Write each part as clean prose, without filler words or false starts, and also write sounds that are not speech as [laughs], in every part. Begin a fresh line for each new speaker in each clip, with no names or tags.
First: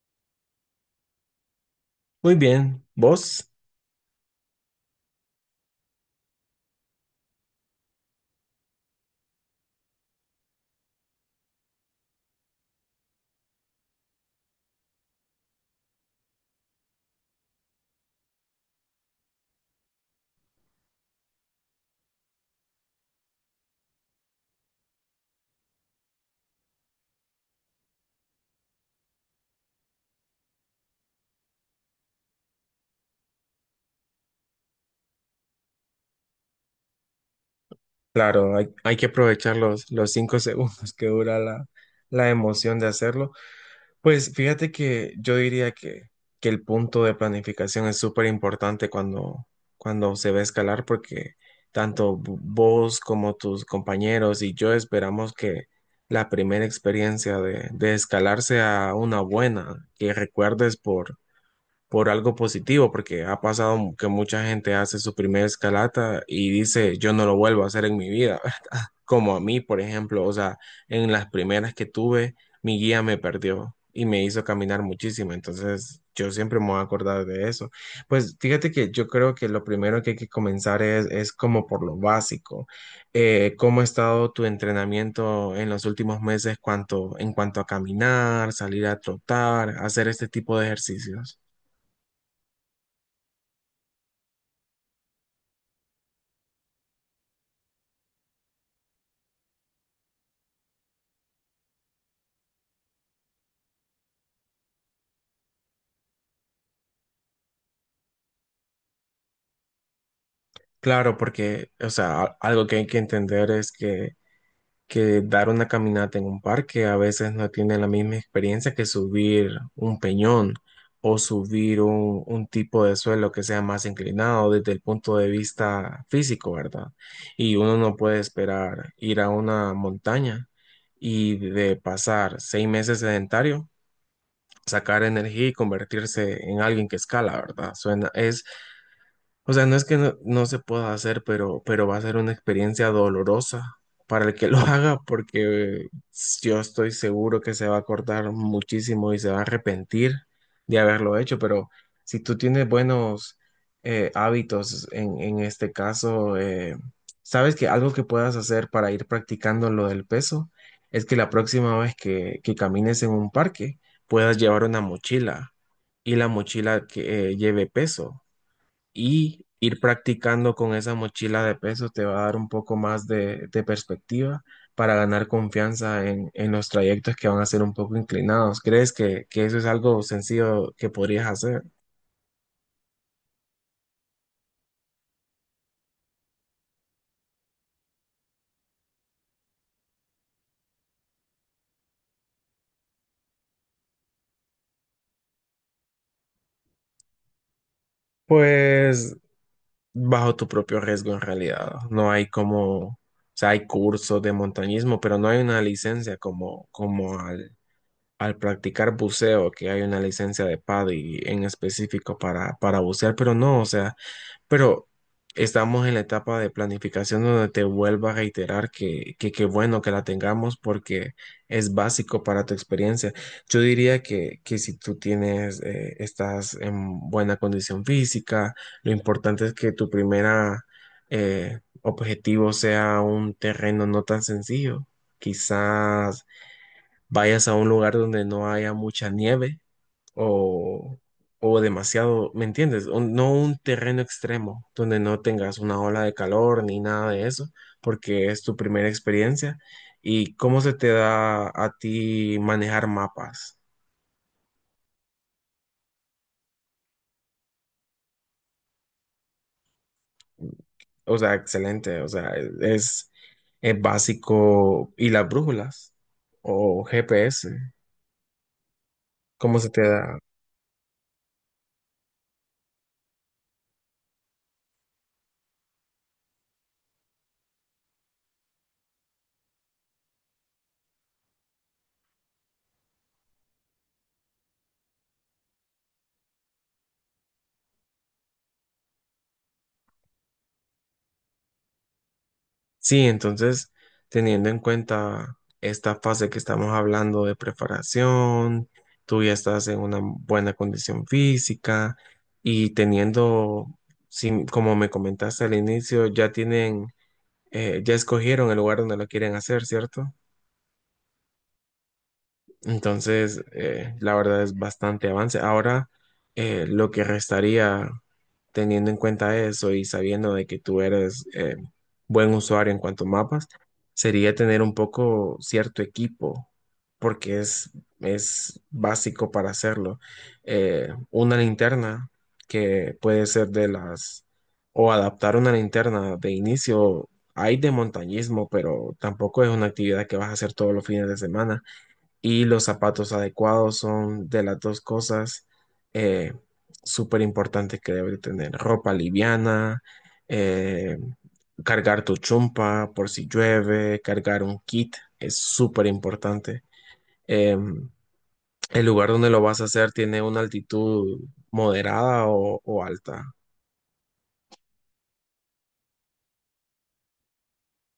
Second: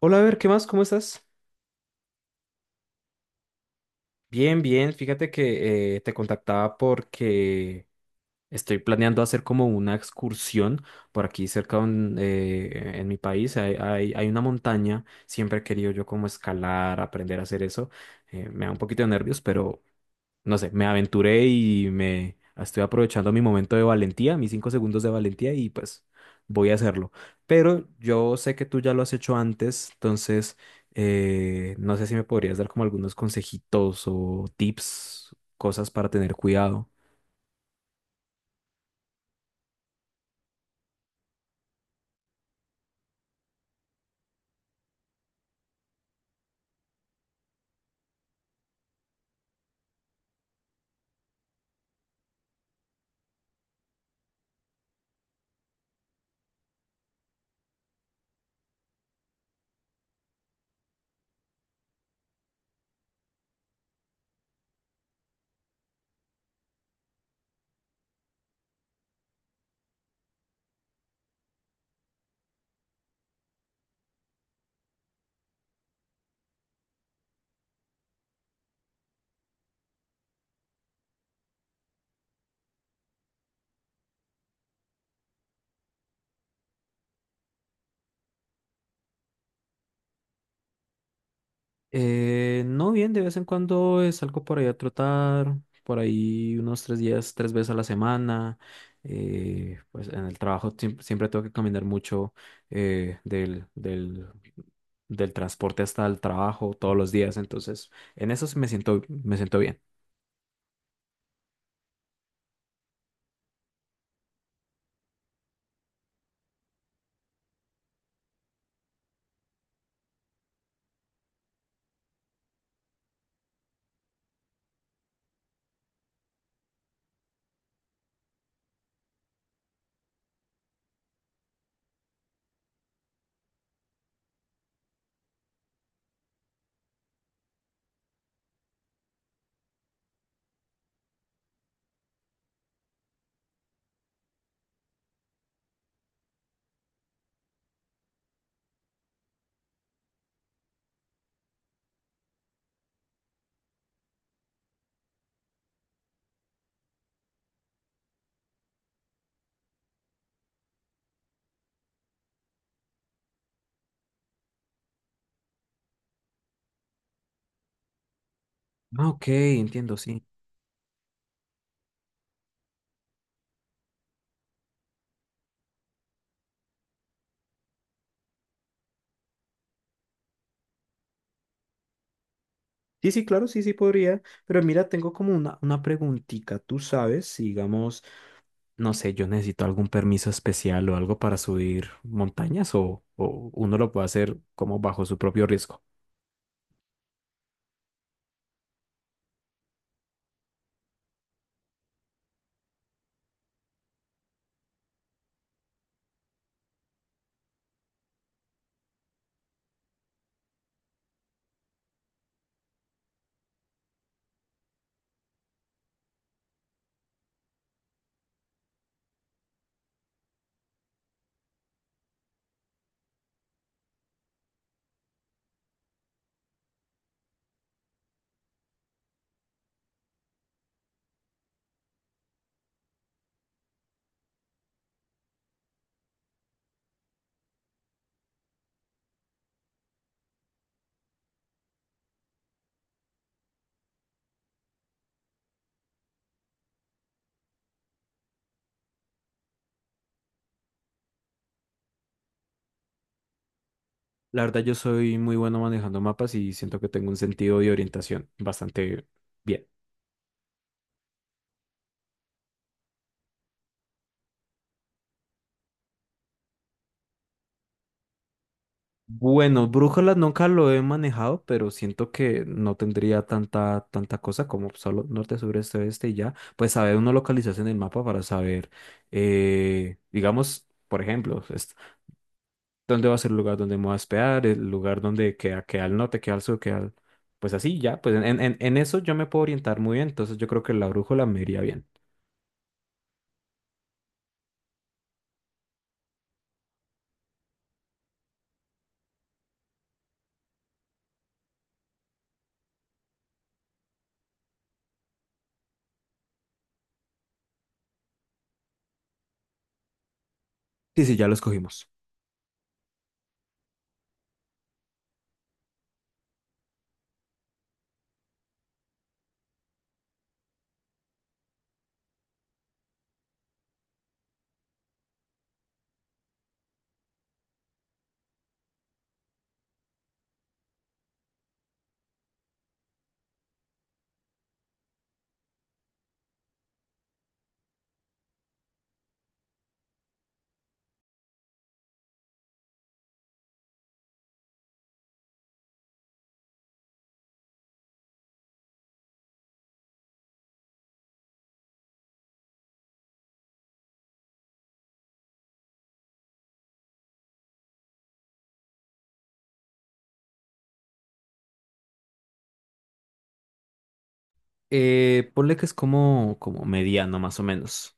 Hola, a ver, ¿qué más? ¿Cómo estás?
Muy bien, vos,
Bien, bien. Fíjate que te contactaba porque estoy planeando hacer como una excursión por aquí cerca en mi país. Hay una montaña. Siempre he querido yo como escalar, aprender a hacer eso. Me da un poquito de nervios, pero no sé, me aventuré y me estoy aprovechando mi momento de valentía, mis 5 segundos de valentía y pues voy a hacerlo. Pero yo sé que tú ya lo has hecho antes, entonces no sé si me podrías dar como algunos consejitos o tips, cosas para tener cuidado.
claro, hay que aprovechar los cinco [laughs] segundos que dura la emoción de hacerlo. Pues fíjate que yo diría que el punto de planificación es súper importante cuando se va a escalar porque tanto vos como tus compañeros y yo esperamos que la primera experiencia de escalar sea una buena, que recuerdes por algo positivo, porque ha pasado que mucha gente hace su primera escalata y dice, yo no lo vuelvo a hacer en mi vida, [laughs] como a mí, por ejemplo, o sea, en las primeras que tuve, mi guía me perdió y me hizo caminar muchísimo, entonces yo siempre me voy a acordar de eso. Pues fíjate que yo creo que lo primero que hay que comenzar es como por lo básico. ¿Cómo ha estado tu entrenamiento en los últimos meses en cuanto a caminar, salir a trotar, hacer este tipo de ejercicios?
No bien, de vez en cuando salgo por ahí a trotar, por ahí unos 3 días, 3 veces a la semana. Pues en el trabajo siempre tengo que caminar mucho, del, del transporte hasta el trabajo todos los días, entonces en eso sí me siento bien.
Claro, porque, o sea, algo que hay que entender es que dar una caminata en un parque a veces no tiene la misma experiencia que subir un peñón o subir un tipo de suelo que sea más inclinado desde el punto de vista físico, ¿verdad? Y uno no puede esperar ir a una montaña y de pasar seis meses sedentario, sacar energía y convertirse en alguien que escala, ¿verdad? Suena, es, o sea, no es que no se pueda hacer, pero va a ser una experiencia dolorosa para el que lo [laughs] haga, porque yo estoy seguro que se va a acordar muchísimo y se va a arrepentir de haberlo hecho, pero si tú tienes buenos hábitos en este caso, sabes que algo que puedas hacer para ir practicando lo del peso es que la próxima vez que camines en un parque puedas llevar una mochila y la mochila que lleve peso
Ah, ok,
y ir
entiendo, sí.
practicando con esa mochila de peso te va a dar un poco más de perspectiva para ganar confianza en los trayectos que van a ser un poco inclinados. ¿Crees que eso es algo sencillo que podrías hacer?
Sí, sí, claro, sí, sí podría, pero mira, tengo como una preguntita, tú sabes, si digamos... No sé, yo necesito algún permiso especial o algo para subir montañas o uno lo puede hacer como bajo su propio riesgo.
Pues bajo tu propio riesgo en realidad. No hay como, o sea, hay cursos de montañismo, pero no hay una licencia como al practicar buceo, que hay una licencia de PADI en específico para bucear, pero no, o sea, pero estamos en la etapa de planificación donde te vuelvo a reiterar que qué bueno que la tengamos porque es básico para tu experiencia. Yo diría que si tú tienes, estás en buena condición física, lo importante es que tu primera objetivo sea un terreno no tan sencillo. Quizás vayas a un lugar donde no haya mucha nieve o, o demasiado, ¿me entiendes? No un terreno extremo donde no tengas una ola de calor ni nada de eso, porque es tu primera experiencia. ¿Y cómo se te da a ti manejar mapas?
La verdad, yo soy muy bueno manejando mapas y siento que tengo un sentido de orientación bastante bien.
O sea, excelente, o sea, es, es básico. ¿Y las brújulas? ¿O GPS? ¿Cómo
Bueno,
se te
brújula
da?
nunca lo he manejado, pero siento que no tendría tanta cosa como solo norte, sur, este, oeste y ya. Pues saber uno localizarse en el mapa para saber, digamos, por ejemplo, dónde va a ser el lugar donde me voy a hospedar, el lugar donde queda, queda al norte, queda al sur, queda al... Pues así, ya, pues en, en eso yo me puedo orientar muy bien, entonces yo creo que la brújula me iría bien.
Sí, entonces, teniendo en cuenta esta fase que estamos hablando de preparación, tú ya estás en una buena condición física y teniendo, sí, como me comentaste al inicio, ya tienen, ya escogieron el lugar donde lo quieren hacer, ¿cierto?
Sí, sí, ya lo escogimos.
Entonces, la verdad es bastante avance. Ahora, lo que restaría teniendo en cuenta eso y sabiendo de que tú eres buen usuario en cuanto a mapas, sería tener un poco cierto equipo, porque es básico para hacerlo. Una linterna que puede ser de las, o adaptar una linterna de inicio. Hay de montañismo, pero tampoco es una actividad que vas a hacer todos los fines de semana y los zapatos adecuados son de las dos cosas eh, súper importantes que debe tener. Ropa liviana, eh, cargar tu chumpa por si llueve, cargar un kit es súper importante. Eh, el lugar donde lo vas a hacer tiene una altitud moderada o alta.
Ponle que es como, como mediano más o menos.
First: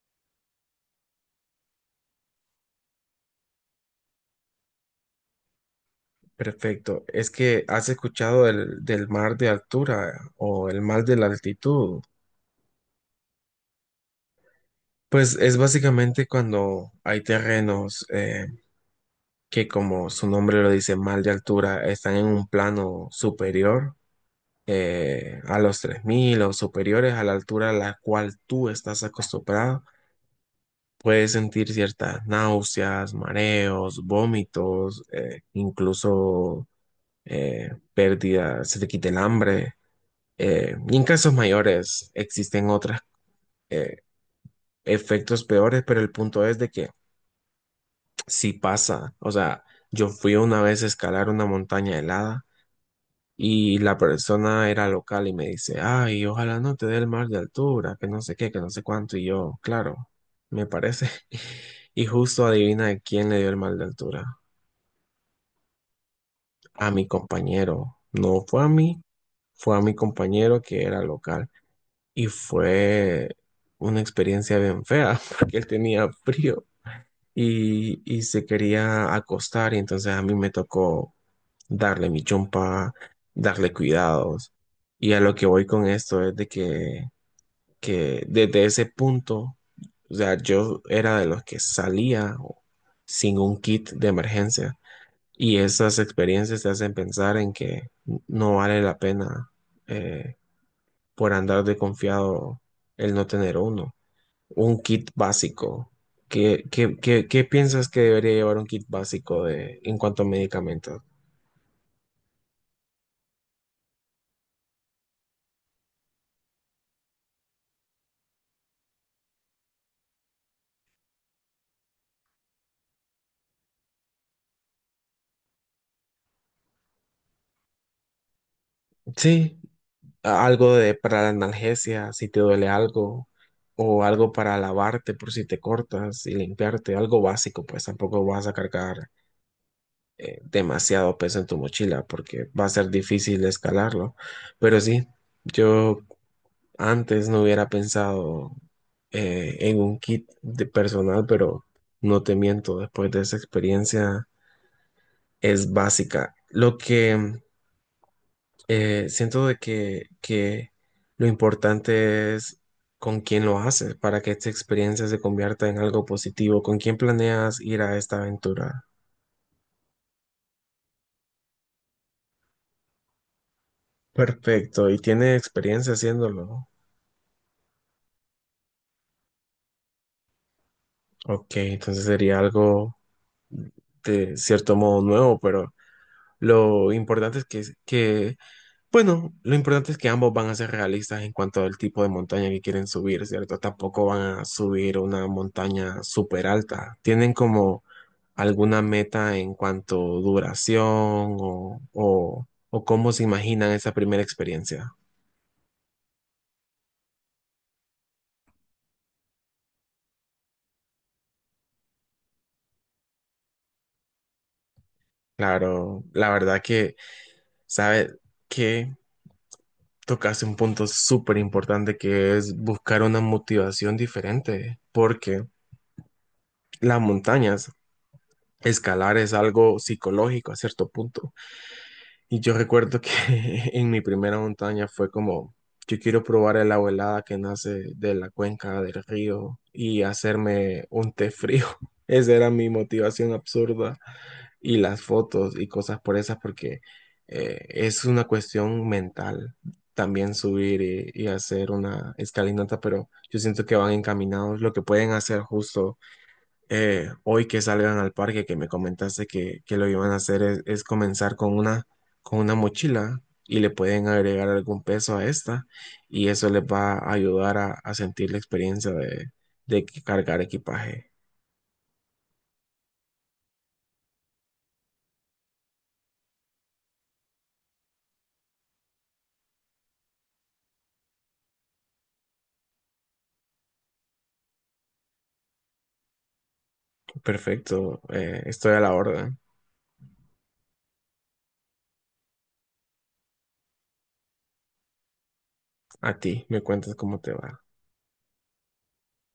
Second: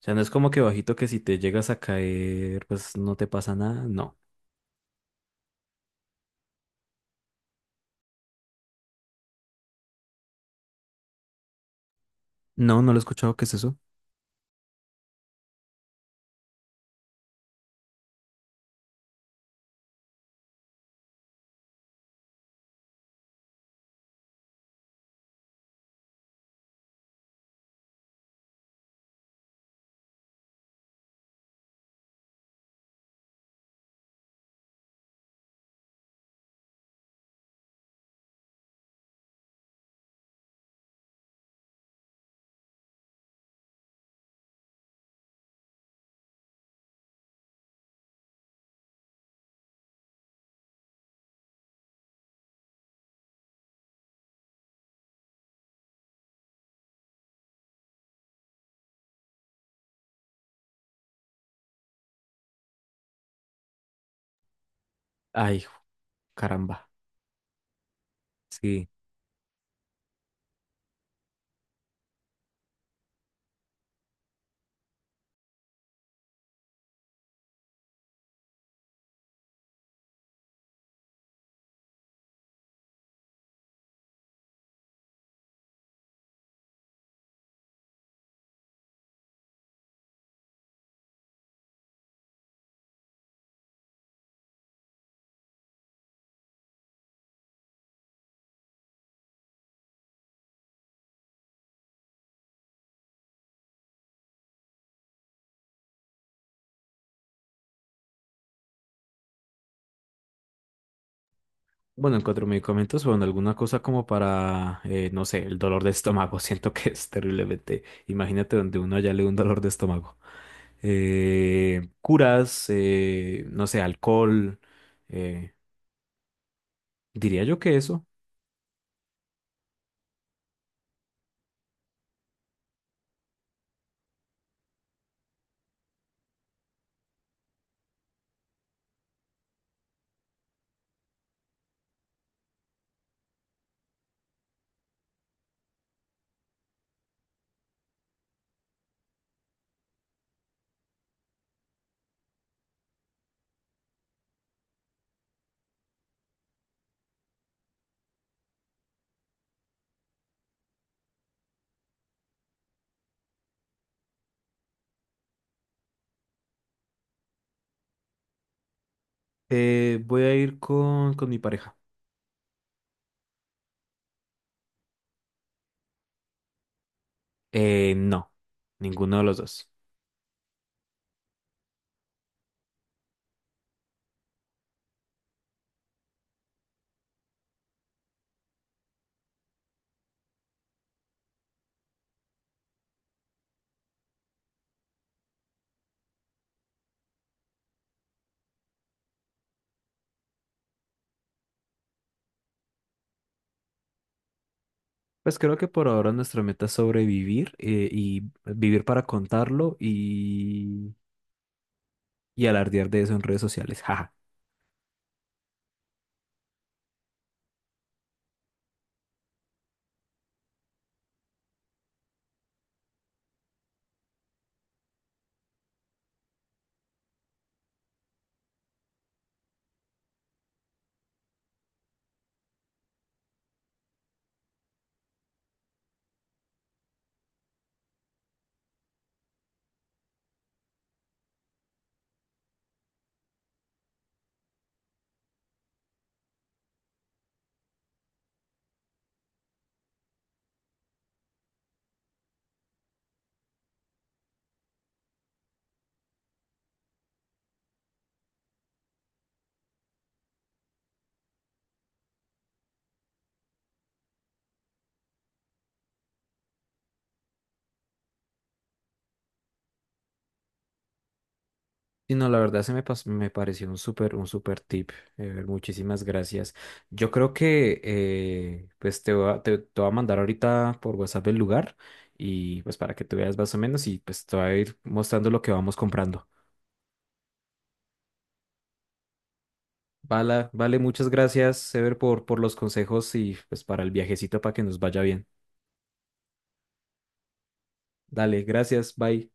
O sea, no es como que bajito que si te llegas a caer, pues no te pasa nada. No.
Perfecto. Es que has escuchado del mar de altura o el mar de la altitud.
No, no lo he escuchado. ¿Qué es eso?
Pues es básicamente cuando hay terrenos que como su nombre lo dice, mal de altura, están en un plano superior a los 3.000 o superiores a la altura a la cual tú estás acostumbrado. Puedes sentir ciertas náuseas, mareos, vómitos, incluso pérdida, se te quita el hambre. Y en casos mayores existen otros efectos peores, pero el punto es de que si pasa, o sea, yo fui una vez a escalar una montaña helada. Y la persona era local y me dice, ay, ojalá no te dé el mal de altura, que no sé qué, que no sé cuánto. Y yo, claro, me parece. [laughs] Y justo adivina de quién le dio el mal de altura.
Ay, caramba.
A mi compañero. No fue a
Sí.
mí, fue a mi compañero que era local. Y fue una experiencia bien fea [laughs] porque él tenía frío. Y se quería acostar y entonces a mí me tocó darle mi chompa, darle cuidados. Y a lo que voy con esto es de que desde ese punto, o sea, yo era de los que salía sin un kit de emergencia. Y esas experiencias te hacen pensar en que no vale la pena eh, por andar de confiado el no tener uno. Un kit básico. ¿Qué piensas que debería llevar un kit básico de, en cuanto a medicamentos?
Bueno, en cuatro medicamentos, bueno, alguna cosa como para, no sé, el dolor de estómago. [laughs] Siento que es terriblemente. Imagínate donde uno ya le da un dolor de estómago. Curas, no sé, alcohol. eh, Diría yo que eso.
Sí, algo de, para la analgesia, si te duele algo, o algo para lavarte por si te cortas y limpiarte, algo básico, pues tampoco vas a cargar demasiado peso en tu mochila porque va a ser difícil escalarlo. Pero sí, yo antes no hubiera pensado en un kit de personal, pero no te miento, después de esa experiencia es básica. Lo que siento de que lo importante es con quién lo haces para que esta experiencia se convierta en algo positivo, con quién planeas ir a esta aventura.
Voy a ir con mi pareja.
Perfecto, y tiene experiencia haciéndolo.
No, ninguno de los dos.
Ok, entonces sería algo de cierto modo nuevo, pero lo importante es que bueno, lo importante es que ambos van a ser realistas en cuanto al tipo de montaña que quieren subir, ¿cierto? Tampoco van a subir una montaña súper alta. ¿Tienen como alguna meta en cuanto duración o cómo se imaginan esa primera experiencia?
Pues creo que por ahora nuestra meta es sobrevivir, y vivir para contarlo y alardear de eso en redes sociales. [laughs] Jaja.
Claro, la verdad que, ¿sabe que tocaste un punto súper importante que es buscar una motivación diferente, porque las montañas, escalar es algo psicológico a cierto punto. Y yo recuerdo que [laughs] en mi primera montaña fue como, yo quiero probar el agua helada que nace de la cuenca del río y hacerme un té frío. [laughs] Esa era mi motivación absurda. Y las fotos y cosas por esas, porque es una cuestión mental también subir y hacer una escalinata, pero yo siento que van encaminados. Lo que pueden hacer justo hoy que salgan al parque, que me comentaste que lo iban a hacer, es comenzar con una, mochila y le pueden agregar algún peso a esta y eso les va a ayudar a sentir la experiencia de cargar equipaje.
Y no, la verdad se me, me pareció un súper tip. Muchísimas gracias. Yo creo que pues te voy a mandar ahorita por WhatsApp el lugar y pues para que tú veas más o menos y pues te voy a ir mostrando lo que vamos comprando.
Perfecto, estoy a la orden.
Vale, vale, muchas gracias, Sever, por los consejos y pues para el viajecito para que nos vaya bien.
A ti, me cuentas cómo te va.
Dale, gracias, bye.